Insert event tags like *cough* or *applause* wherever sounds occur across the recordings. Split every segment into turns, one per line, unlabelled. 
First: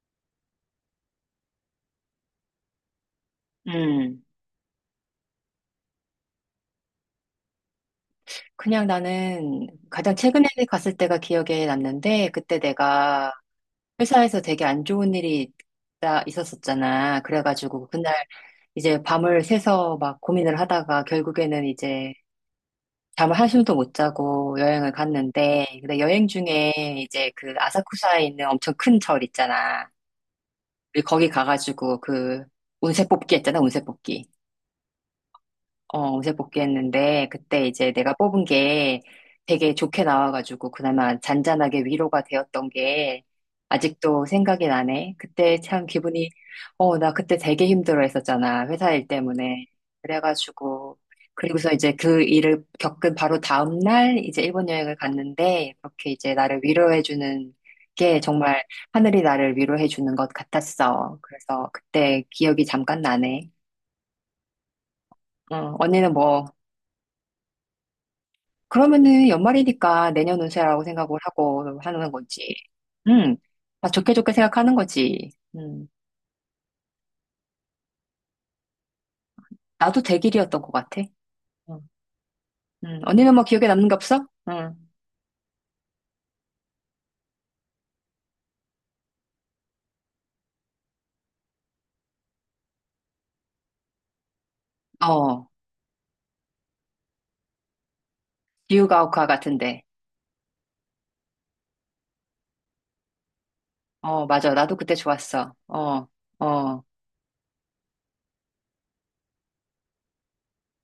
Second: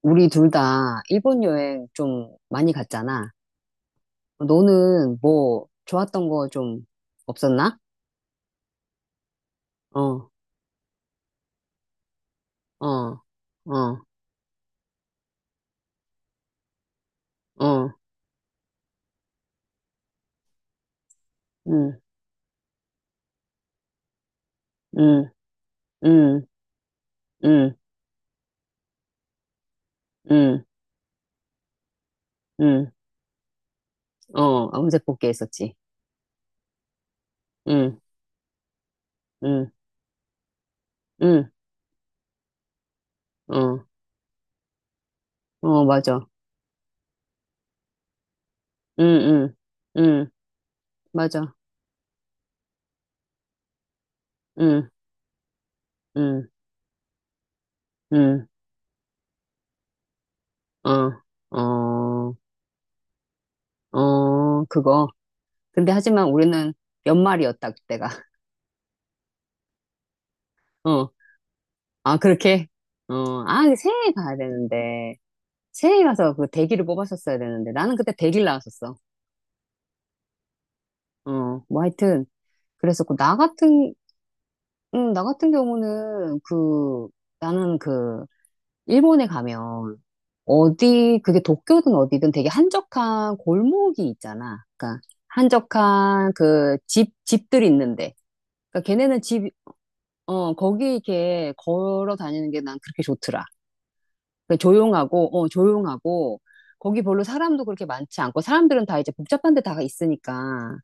우리 둘 다 일본 여행 좀 많이 갔잖아.
음,
너는 뭐 좋았던 거 좀 없었나?
그냥 나는 가장
어,
최근에 갔을 때가 기억에 남는데, 그때
어,
내가
어,
회사에서 되게 안 좋은 일이 있었었잖아. 그래가지고
어,
그날 이제 밤을 새서 막 고민을 하다가 결국에는
응,
이제 잠을 한숨도 못 자고 여행을
응,
갔는데, 근데 여행
응,
중에 이제 그
응,
아사쿠사에 있는 엄청 큰 절 있잖아.
응,
우리 거기 가가지고 그
응,
운세 뽑기 했잖아, 운세 뽑기.
어, 암세 뽑기 했었지.
어제 복귀했는데, 그때 이제
응,
내가 뽑은 게
응,
되게 좋게 나와가지고, 그나마
응,
잔잔하게 위로가 되었던 게,
어,
아직도 생각이 나네. 그때
어,
참
맞아.
기분이, 나 그때 되게 힘들어 했었잖아. 회사
응,
일
응,
때문에.
응,
그래가지고,
맞아.
그리고서 이제 그 일을 겪은 바로 다음날, 이제 일본
응,
여행을 갔는데, 그렇게 이제
응,
나를 위로해주는 게
응,
정말 하늘이 나를 위로해주는 것
어,
같았어. 그래서 그때
어,
기억이 잠깐 나네.
어, 그거. 근데
언니는
하지만
뭐,
우리는 연말이었다, 그때가.
그러면은 연말이니까 내년 운세라고 생각을
*laughs*
하고 하는
아,
거지.
그렇게? 어,
응.
아,
다 좋게
새해
좋게
가야
생각하는
되는데.
거지. 응.
새해 가서 그 대기를 뽑았었어야 되는데. 나는 그때 대기를 나왔었어.
나도 대길이었던 것 같아.
어,
응.
뭐 하여튼.
응.
그래서 그
언니는
나
뭐 기억에 남는 게
같은,
없어? 응.
나 같은 경우는 나는 그, 일본에 가면 어디, 그게 도쿄든 어디든 되게 한적한 골목이 있잖아. 그러니까
어.
한적한 그 집들이 있는데. 그러니까 걔네는
기우가오카
집,
같은데.
어, 거기 이렇게 걸어 다니는 게 난 그렇게 좋더라.
어, 맞아. 나도 그때 좋았어. 어,
조용하고,
어,
거기 별로 사람도 그렇게 많지 않고, 사람들은 다 이제 복잡한 데 다 있으니까.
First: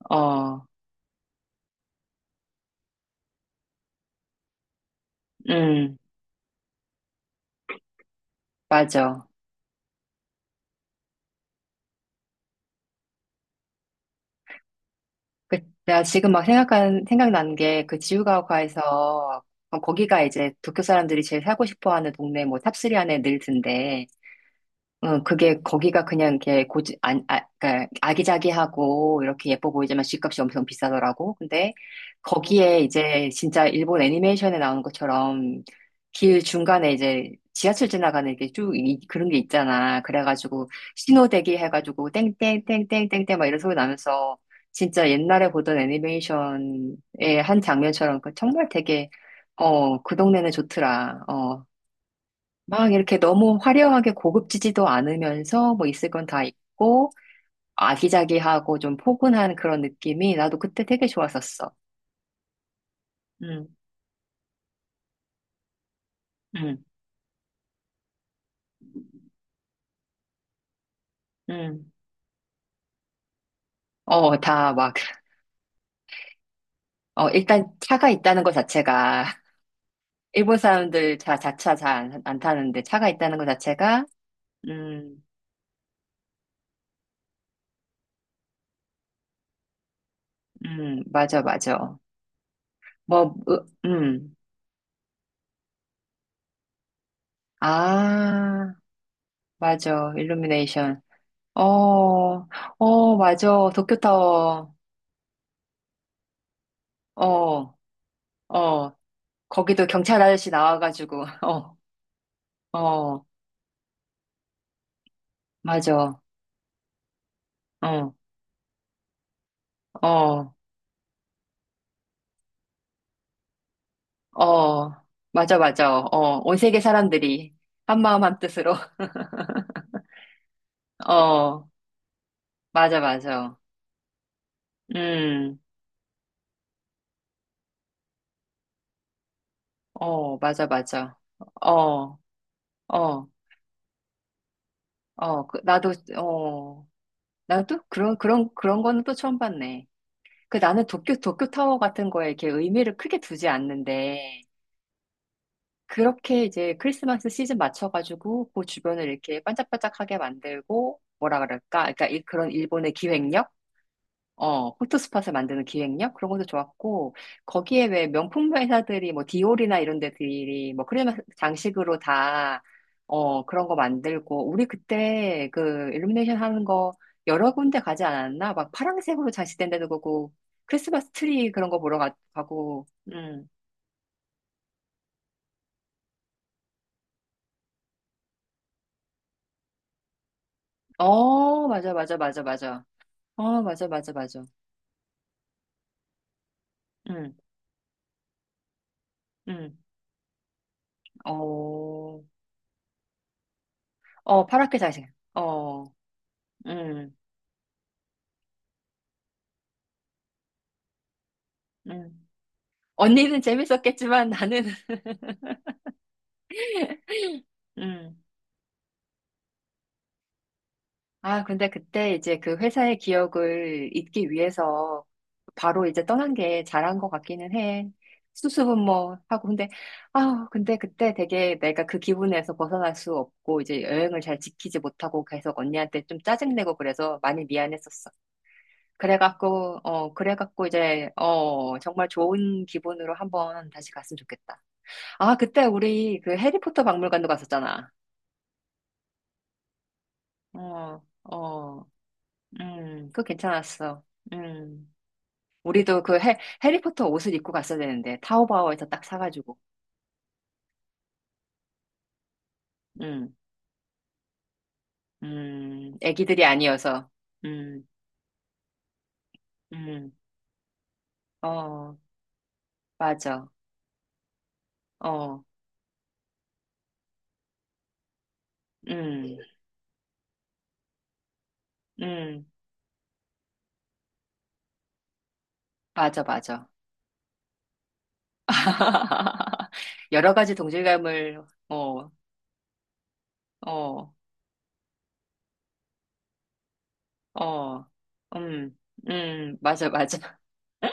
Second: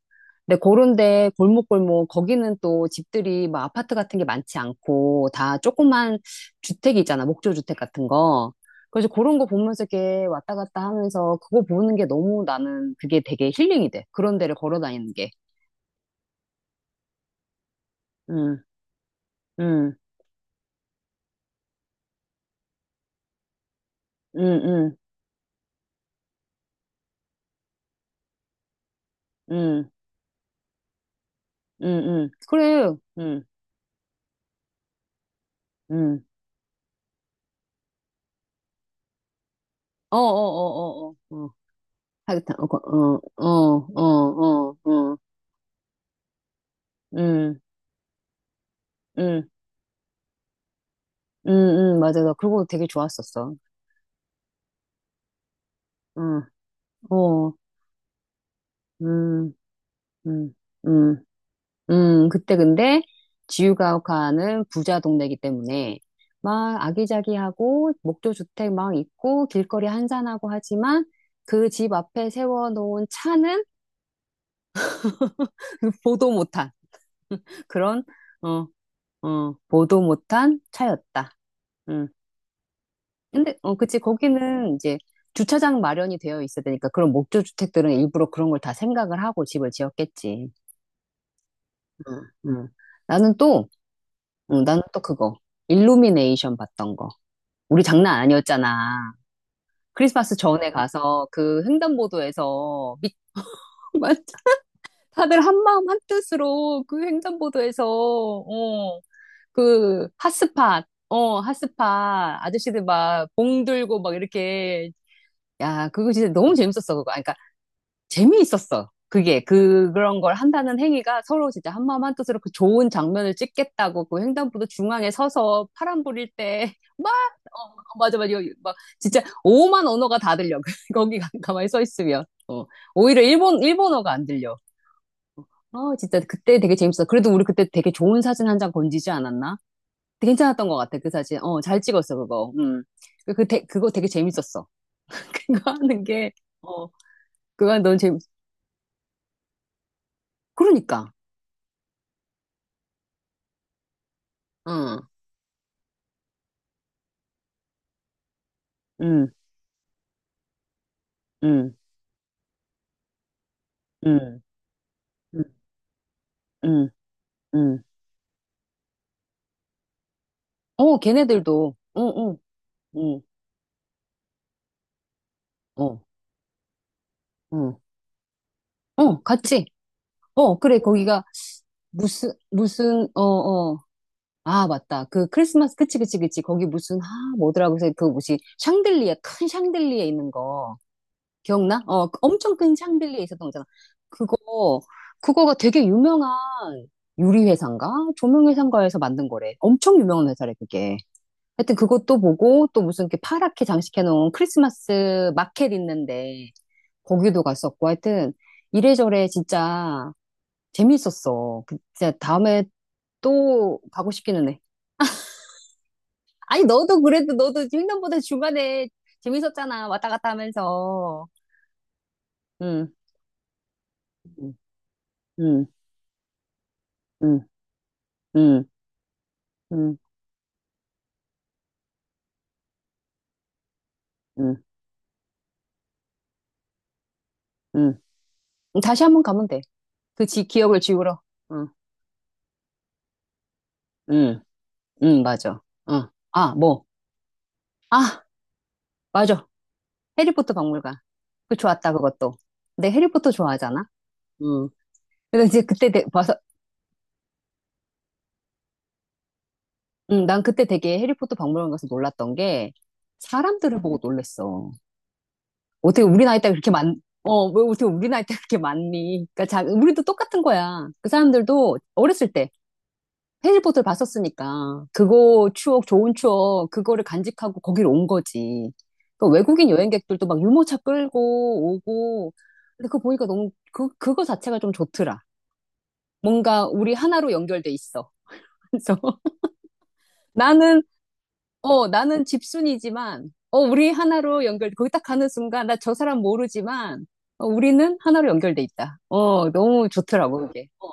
근데
어.
그런데 골목골목, 거기는 또 집들이 막 아파트 같은 게 많지 않고, 다
응.
조그만 주택이 있잖아, 목조주택 같은 거. 그래서
맞아.
그런 거 보면서 이렇게 왔다 갔다 하면서 그거 보는 게 너무 나는 그게 되게 힐링이 돼. 그런 데를 걸어 다니는 게.
그, 내가 지금 막 생각난 게 그
응,
지우가오카에서
응,
거기가 이제 도쿄 사람들이 제일 살고 싶어 하는 동네 뭐 탑3 안에 늘 든대.
응, 응,
응, 그게, 거기가 그냥 이렇게 고지, 안, 아, 그러니까 아기자기하고 이렇게 예뻐
응,
보이지만 집값이 엄청 비싸더라고. 근데
응.
거기에
그래,
이제
응,
진짜 일본 애니메이션에 나오는 것처럼
응.
길 중간에 이제 지하철 지나가는 게 쭉 그런 게 있잖아.
어, 어,
그래가지고
어, 어, 어. 어.
신호대기 해가지고
사계탕, 어, 거- 어,
땡땡땡땡땡땡 막
어,
이런 소리 나면서
어, 어,
진짜
어,
옛날에 보던 애니메이션의 한
음,
장면처럼 그 정말 되게
음,
그 동네는 좋더라.
맞아. 나 그거 되게
막 이렇게
좋았었어.
너무 화려하게 고급지지도 않으면서 뭐 있을 건 다
응,
있고
어,
아기자기하고 좀
음,
포근한 그런 느낌이
음,
나도 그때 되게
음,
좋았었어.
그때 근데
음,
지우가오카는 부자 동네이기 때문에 막
음,
아기자기하고 목조 주택 막 있고 길거리 한산하고 하지만 그
음.
집 앞에 세워놓은 차는
다 막,
*laughs* 보도 못한
일단
그런,
차가 있다는 것
어,
자체가 *laughs*
보도
일본
못한
사람들
차였다.
자, 자차 잘
응.
안 타는데 차가 있다는 것
근데, 어, 그치.
자체가
거기는 이제
음,
주차장 마련이 되어 있어야 되니까 그런 목조 주택들은 일부러 그런 걸 다 생각을 하고 집을 지었겠지.
맞아, 맞아.
응, 응.
뭐,
나는
으,
또,
음.
응, 나는 또 그거. 일루미네이션 봤던 거. 우리 장난
아,
아니었잖아.
맞아.
크리스마스 전에
일루미네이션.
가서 그
어,
횡단보도에서
어,
밑,
맞아.
*laughs*
도쿄타워.
다들 한마음 한뜻으로 그
어,
횡단보도에서,
어, 거기도 경찰 아저씨 나와가지고, *laughs*
핫스팟
어,
아저씨들
어,
막 봉 들고 막 이렇게 야, 그거
맞아.
진짜 너무 재밌었어, 그거.
어,
재미있었어. 그게 그 그런 걸
어,
한다는 행위가 서로 진짜 한마음 한뜻으로 그 좋은 장면을 찍겠다고 그 횡단보도
어,
중앙에
맞아,
서서
맞아.
파란 불일
어, 온
때막
세계
*laughs*
사람들이
어, 어,
한
맞아
마음
맞아.
한
여기
뜻으로,
막 진짜 오만 언어가 다 들려. *laughs*
*laughs* 어,
가만히 서 있으면, 어,
맞아,
오히려
맞아.
일본어가 안 들려.
음,
어, 진짜 그때 되게 재밌었어. 그래도 우리 그때 되게 좋은 사진 한 장 건지지 않았나. 되게
어, 맞아,
괜찮았던 것 같아 그
맞아.
사진. 어, 잘 찍었어
어,
그거.
어,
그거 되게 재밌었어.
어,
*laughs*
그,
그거
나도,
하는 게어 그거
나도
넌
그런,
재밌
그런, 그런 거는 또 처음 봤네. 그 나는
그러니까
도쿄, 도쿄타워 같은 거에 이렇게 의미를 크게 두지 않는데,
응.
그렇게 이제 크리스마스 시즌 맞춰가지고 그 주변을
음.
이렇게 반짝반짝하게 만들고 뭐라 그럴까?
응,
그러니까 그런 일본의 기획력?
응,
어, 포토스팟을
응,
만드는 기획력? 그런 것도
응,
좋았고,
응.
거기에 왜 명품 회사들이 뭐 디올이나 이런 데들이 뭐
어,
크리스마스
걔네들도,
장식으로 다,
응,
그런 거 만들고, 우리 그때 그
어,
일루미네이션 하는 거 여러
응,
군데 가지 않았나? 막
어,
파란색으로
같이.
장식된 데도 보고,
어, 그래,
크리스마스
거기가
트리 그런 거 보러 가고,
어. 아, 맞다. 그 크리스마스, 그치. 거기 무슨, 아, 뭐더라고 해서 그 뭐지, 큰 샹들리에 있는 거.
어,
기억나?
맞아,
어,
맞아,
그
맞아,
엄청 큰
맞아.
샹들리에 있었던
어,
거잖아.
맞아, 맞아, 맞아.
그거, 그거가 되게 유명한
응,
유리회사인가? 조명회사인가에서 만든 거래.
응.
엄청 유명한 회사래, 그게. 하여튼 그것도
어,
보고 또 무슨 이렇게 파랗게 장식해 놓은
어, 파랗게 자생
크리스마스 마켓
어,
있는데
응,
거기도 갔었고. 하여튼 이래저래 진짜 재밌었어. 그 진짜
응.
다음에
언니는
또 가고
재밌었겠지만
싶기는 해.
나는,
아니 너도 그래도 너도
*laughs* 응.
횡단보도 중간에 재밌었잖아. 왔다 갔다 하면서.
아, 근데 그때 이제 그
응,
회사의 기억을 잊기
응,
위해서
응,
바로 이제 떠난 게 잘한 것
응,
같기는 해.
응,
수수분모 하고. 근데,
응,
아, 근데 그때 되게 내가 그 기분에서 벗어날 수 없고 이제 여행을 잘
응.
지키지 못하고 계속 언니한테 좀 짜증내고 그래서 많이
응.
미안했었어.
다시 한 번 가면 돼.
그래갖고,
그 지,
그래갖고
기억을
이제,
지우러. 응,
정말 좋은 기분으로 한번 다시 갔으면
응,
좋겠다.
응,
아,
맞아.
그때
응.
우리 그
아,
해리포터
뭐.
박물관도 갔었잖아.
아, 맞아. 해리포터 박물관.
어,
그
어,
좋았다, 그것도. 근데
그거
해리포터 좋아하잖아?
괜찮았어.
음.
음.
그래서 이제 그때
우리도
되-
그
봐서,
해, 해리포터 옷을 입고 갔어야 되는데, 타오바오에서 딱 사가지고.
난 그때 되게 해리포터 박물관 가서 놀랐던 게,
음,
사람들을 보고 놀랬어. 어떻게 우리 나이
애기들이
때 그렇게 많,
아니어서. 음,
어떻게 우리 나이 때 그렇게 많니? 그러니까 자, 우리도
음,
똑같은 거야. 그 사람들도
어,
어렸을 때
맞아.
해리포터를 봤었으니까,
어,
그거 추억, 좋은 추억, 그거를 간직하고 거기로 온 거지. 그
음,
외국인 여행객들도 막 유모차 끌고 오고,
음,
근데 그거 보니까 너무, 그, 그거 자체가 좀 좋더라.
맞아,
뭔가
맞아.
우리 하나로 연결돼 있어. 그래서 *laughs*
*laughs* 여러 가지
나는,
동질감을,
어,
어,
나는 집순이지만, 어, 우리
어,
하나로 연결, 거기 딱 가는 순간 나 저 사람 모르지만 어,
어,
우리는 하나로 연결돼
음,
있다. 어,
맞아,
너무
맞아.
좋더라고 그게. 어,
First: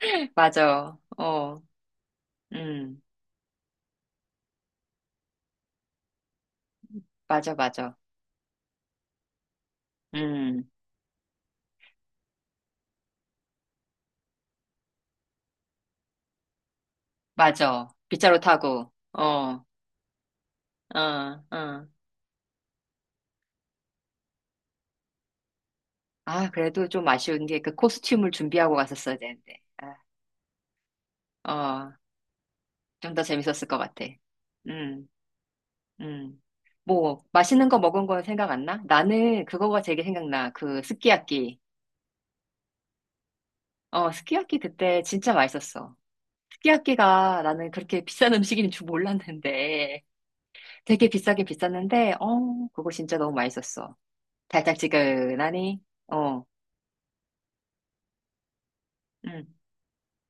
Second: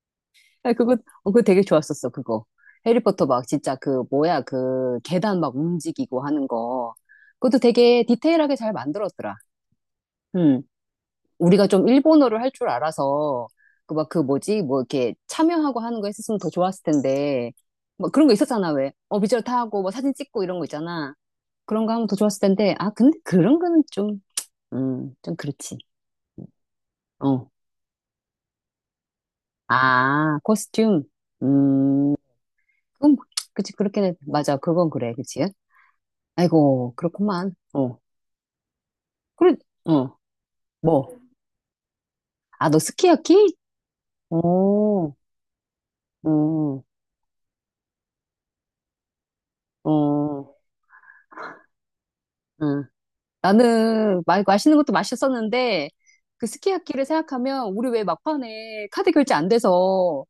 *laughs*
*laughs* 그거.
맞아,
어, 그거
어,
되게 좋았었어 그거.
음,
해리포터 막 진짜 그 뭐야 그 계단 막 움직이고 하는 거.
맞아,
그것도
맞아.
되게 디테일하게 잘 만들었더라. 응.
음,
우리가 좀 일본어를 할 줄 알아서 그 막 그 뭐지 뭐 이렇게 참여하고 하는 거 했었으면 더 좋았을 텐데.
맞아.
막 그런 거
빗자루
있었잖아
타고,
왜. 어,
어,
비주얼
어,
타고 뭐 사진 찍고 이런 거 있잖아.
어.
그런 거 하면 더 좋았을 텐데. 아 근데 그런 거는 좀, 음, 좀 그렇지.
아, 그래도 좀 아쉬운
어,
게 그 코스튬을 준비하고 갔었어야 되는데. 아,
아 코스튬.
어,
음, 그건
좀 더
뭐-.
재밌었을
그치
것
그렇긴
같아.
해. 맞아 그건
음,
그래 그치.
음.
아이고
뭐,
그렇구만.
맛있는 거
어,
먹은 거 생각 안 나? 나는
그래.
그거가 되게
어뭐
생각나. 그 스키야키.
아 너 스키야키.
어, 스키야키 그때
어어어
진짜 맛있었어. 스키야키가 나는 그렇게 비싼 음식인 줄 몰랐는데 되게 비싸게 비쌌는데 어 그거 진짜 너무 맛있었어.
나는 맛있는 것도
달짝지근하니
맛있었는데
어
그 스키야키를 생각하면 우리 왜 막판에 카드 결제
응.
안 돼서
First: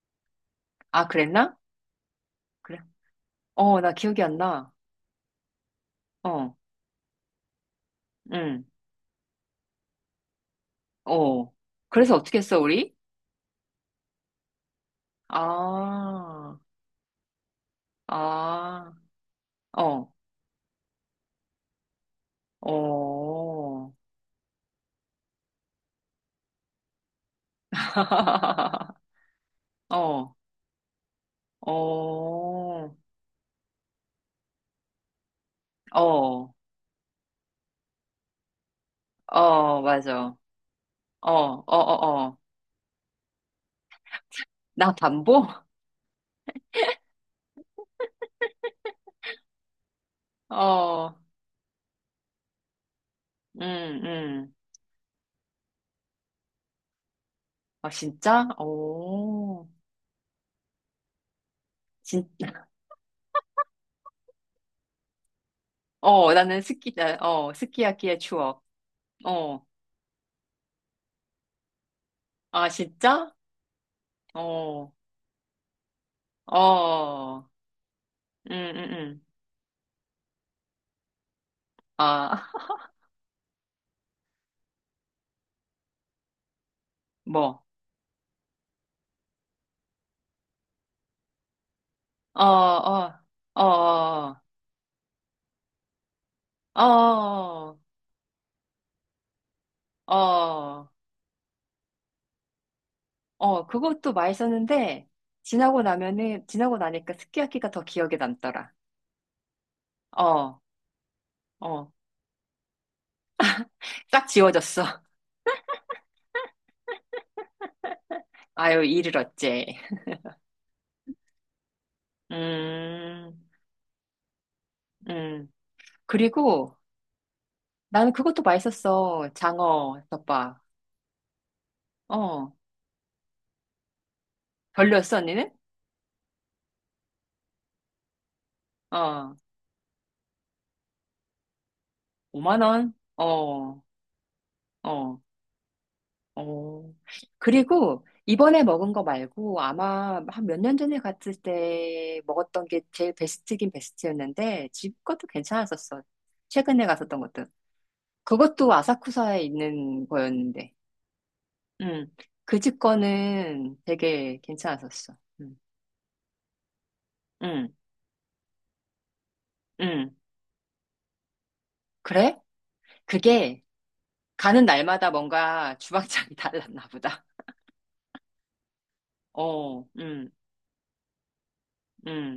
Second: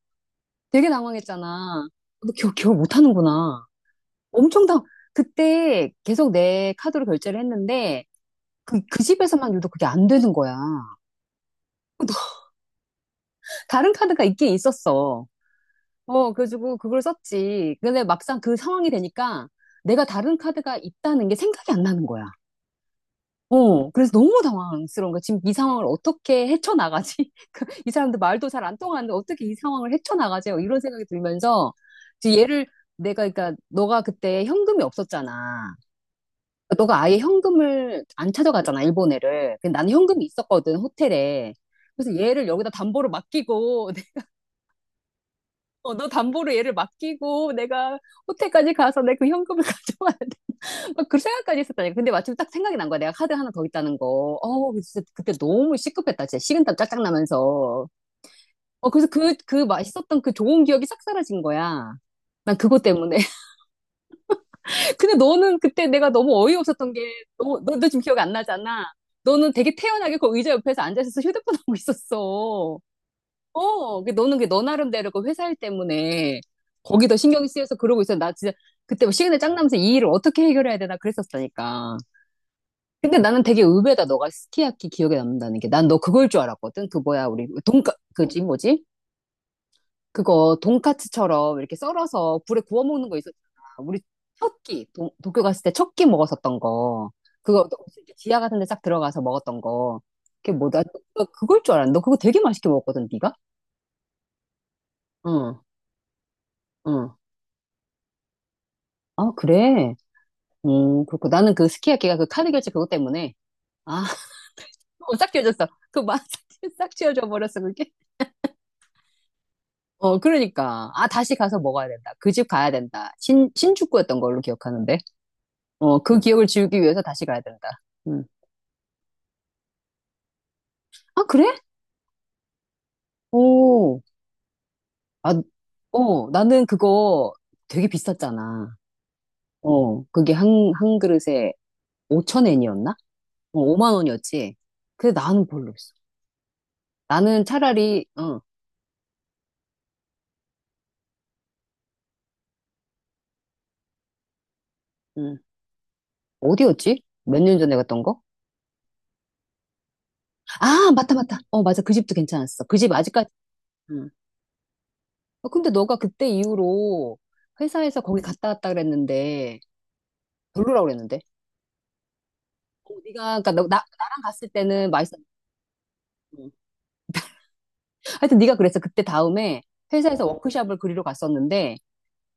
되게
아 그랬나?
당황했잖아. 너 기억
그래.
못 하는구나.
어 나 기억이 안
엄청
나.
당, 그때 계속
어
내 카드로 결제를 했는데
응.
그 집에서만 유독 그게 안 되는 거야.
어 그래서 어떻게
*laughs*
했어 우리?
다른 카드가 있긴 있었어. 어,
아
그래가지고 그걸 썼지. 근데 막상 그 상황이
아,
되니까 내가
어,
다른 카드가 있다는 게 생각이 안 나는 거야.
어.
어, 그래서 너무 당황스러운 거야. 지금 이 상황을 어떻게 헤쳐나가지? *laughs* 그이 사람들 말도 잘 안
*laughs*
통하는데 어떻게 이 상황을
어,
헤쳐나가지? 이런 생각이 들면서 이제 얘를
어,
내가, 그러니까 너가 그때 현금이 없었잖아.
어,
너가 아예 현금을 안 찾아갔잖아, 일본 애를. 근데
어,
나는
맞아.
현금이
어,
있었거든, 호텔에.
어, 어,
그래서
어.
얘를 여기다 담보로 맡기고, *laughs*
나 반보? *laughs*
어, 너 담보로 얘를 맡기고, 내가 호텔까지 가서 내 그 현금을 *laughs* 가져왔, 막
어,
그 생각까지 했었다니까. 근데 마침 딱 생각이 난 거야. 내가 카드 하나
음,
더 있다는 거.
음.
어, 진짜 그때 너무 시급했다. 진짜 식은땀 짝짝 나면서.
아, 진짜?
어, 그래서 그, 그
오,
맛있었던 그 좋은 기억이 싹 사라진 거야.
진, *laughs*
난 그것 때문에. *laughs* 근데 너는 그때 내가
어,
너무
나는 스키,
어이없었던 게,
나- 어,
너 지금
스키야키의
기억 안
추억.
나잖아. 너는
어,
되게 태연하게 그 의자 옆에서 앉아있어서 휴대폰 *laughs* 하고
아,
있었어.
진짜?
어, 그 너는 그 너
어,
나름대로 그 회사일 때문에 거기 더
어,
신경이 쓰여서 그러고 있어. 나
음,
진짜
음,
그때 뭐
음.
시간에 짱 나면서 이 일을 어떻게 해결해야 되나 그랬었다니까.
아,
근데 나는 되게 의외다. 너가 스키야키 기억에 남는다는 게. 난 너 그걸 줄 알았거든. 그 뭐야,
*laughs*
우리
뭐,
돈까 그지 뭐지? 그거 돈까츠처럼 이렇게 썰어서
어,
불에 구워 먹는 거
어,
있었잖아. 우리
어,
첫 끼, 도쿄 갔을 때 첫 끼 먹었었던
어,
거. 그거 또
어,
이렇게 지하 같은 데 싹 들어가서 먹었던 거. 그게 뭐다?
어,
너 그걸 줄 알았는데. 너 그거 되게 맛있게 먹었거든, 네가?
그것도 맛있었는데,
응,
지나고
응.
나니까 스키야키가 더 기억에 남더라.
아, 그래.
어,
그렇고 나는 그
어,
스키야키가 그 카드 결제 그것 때문에, 아,
딱
*laughs*
지워졌어. *laughs*
어, 싹 지워졌어. 그 맛 *laughs* 싹 지워져 버렸어. 그게.
아유, 이를 어째.
어, 그러니까. 아, 다시 가서 먹어야 된다. 그 집 가야 된다.
음,
신축구였던 걸로 기억하는데.
음.
어, 그 기억을
그리고,
지우기 위해서 다시 가야 된다.
나는
음.
그것도 맛있었어. 장어 덮밥.
아, 그래?
어.
오.
별로였어,
아,
언니는?
어, 나는 그거 되게 비쌌잖아.
어.
어, 그게 한, 한 그릇에
5만
5천엔이었나?
원?
어,
어.
5만 원이었지. 근데
어.
나는 별로였어.
어.
나는 차라리,
그리고
어,
이번에 먹은 거 말고 아마 한 몇 년 전에 갔을 때 먹었던 게 제일 베스트긴 베스트였는데 집 것도
음,
괜찮았었어. 최근에
어디였지?
갔었던
몇
것도.
년 전에 갔던 거?
그것도 아사쿠사에 있는 거였는데.
아, 맞다. 어, 맞아. 그
음.
집도
그
괜찮았어. 그
집
집 아직까지,
거는
음.
되게 괜찮았었어.
어,
음.
근데 너가 그때 이후로
음.
회사에서 거기 갔다 왔다 그랬는데
음.
별로라고 그랬는데.
그래?
어, 네가 그러니까
그게
너, 나랑 갔을
가는
때는
날마다
맛있었고.
뭔가 주방장이 *laughs* 달랐나 보다.
하여튼 네가 그랬어. 그때 다음에
어,
회사에서 워크숍을 그리러 갔었는데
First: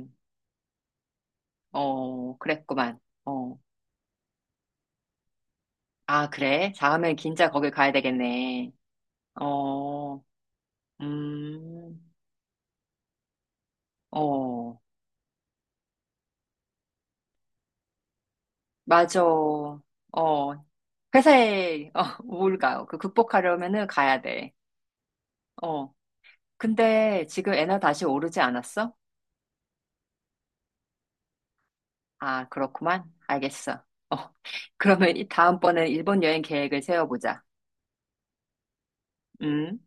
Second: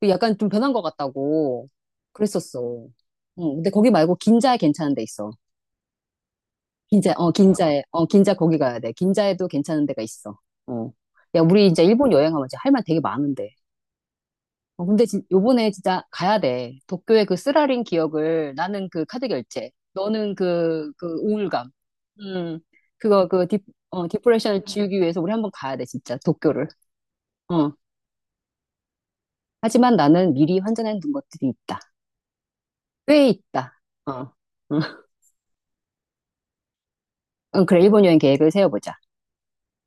그 약간 좀 변한 것 같다고
어,
그랬었어.
그랬구만.
응,
어,
근데 거기 말고 긴자에 괜찮은 데 있어.
아, 그래?
긴자,
다음엔
어,
진짜 거길
긴자에,
가야
어, 긴자 거기
되겠네.
가야 돼. 긴자에도 괜찮은 데가
어,
있어. 어. 야, 우리 이제
음,
일본 여행하면 이제 할 말 되게 많은데.
어,
어, 근데 진, 요번에 진짜 가야 돼. 도쿄의 그 쓰라린 기억을 나는 그
맞아.
카드 결제,
어,
너는 그, 그 우울감.
회사에 어, *laughs*
음,
우울감 그
그거 그 디,
극복하려면은
어,
가야 돼.
디프레션을 지우기 위해서 우리 한번 가야 돼,
어,
진짜 도쿄를.
근데 지금
어.
에너 다시 오르지 않았어?
하지만 나는 미리 환전해 둔 것들이 있다.
아, 그렇구만.
꽤 있다.
알겠어. 어,
어.
*laughs*
응,
그러면 이 다음번엔 일본 여행 계획을 세워보자.
응, 그래, 일본 여행 계획을 세워보자.
음.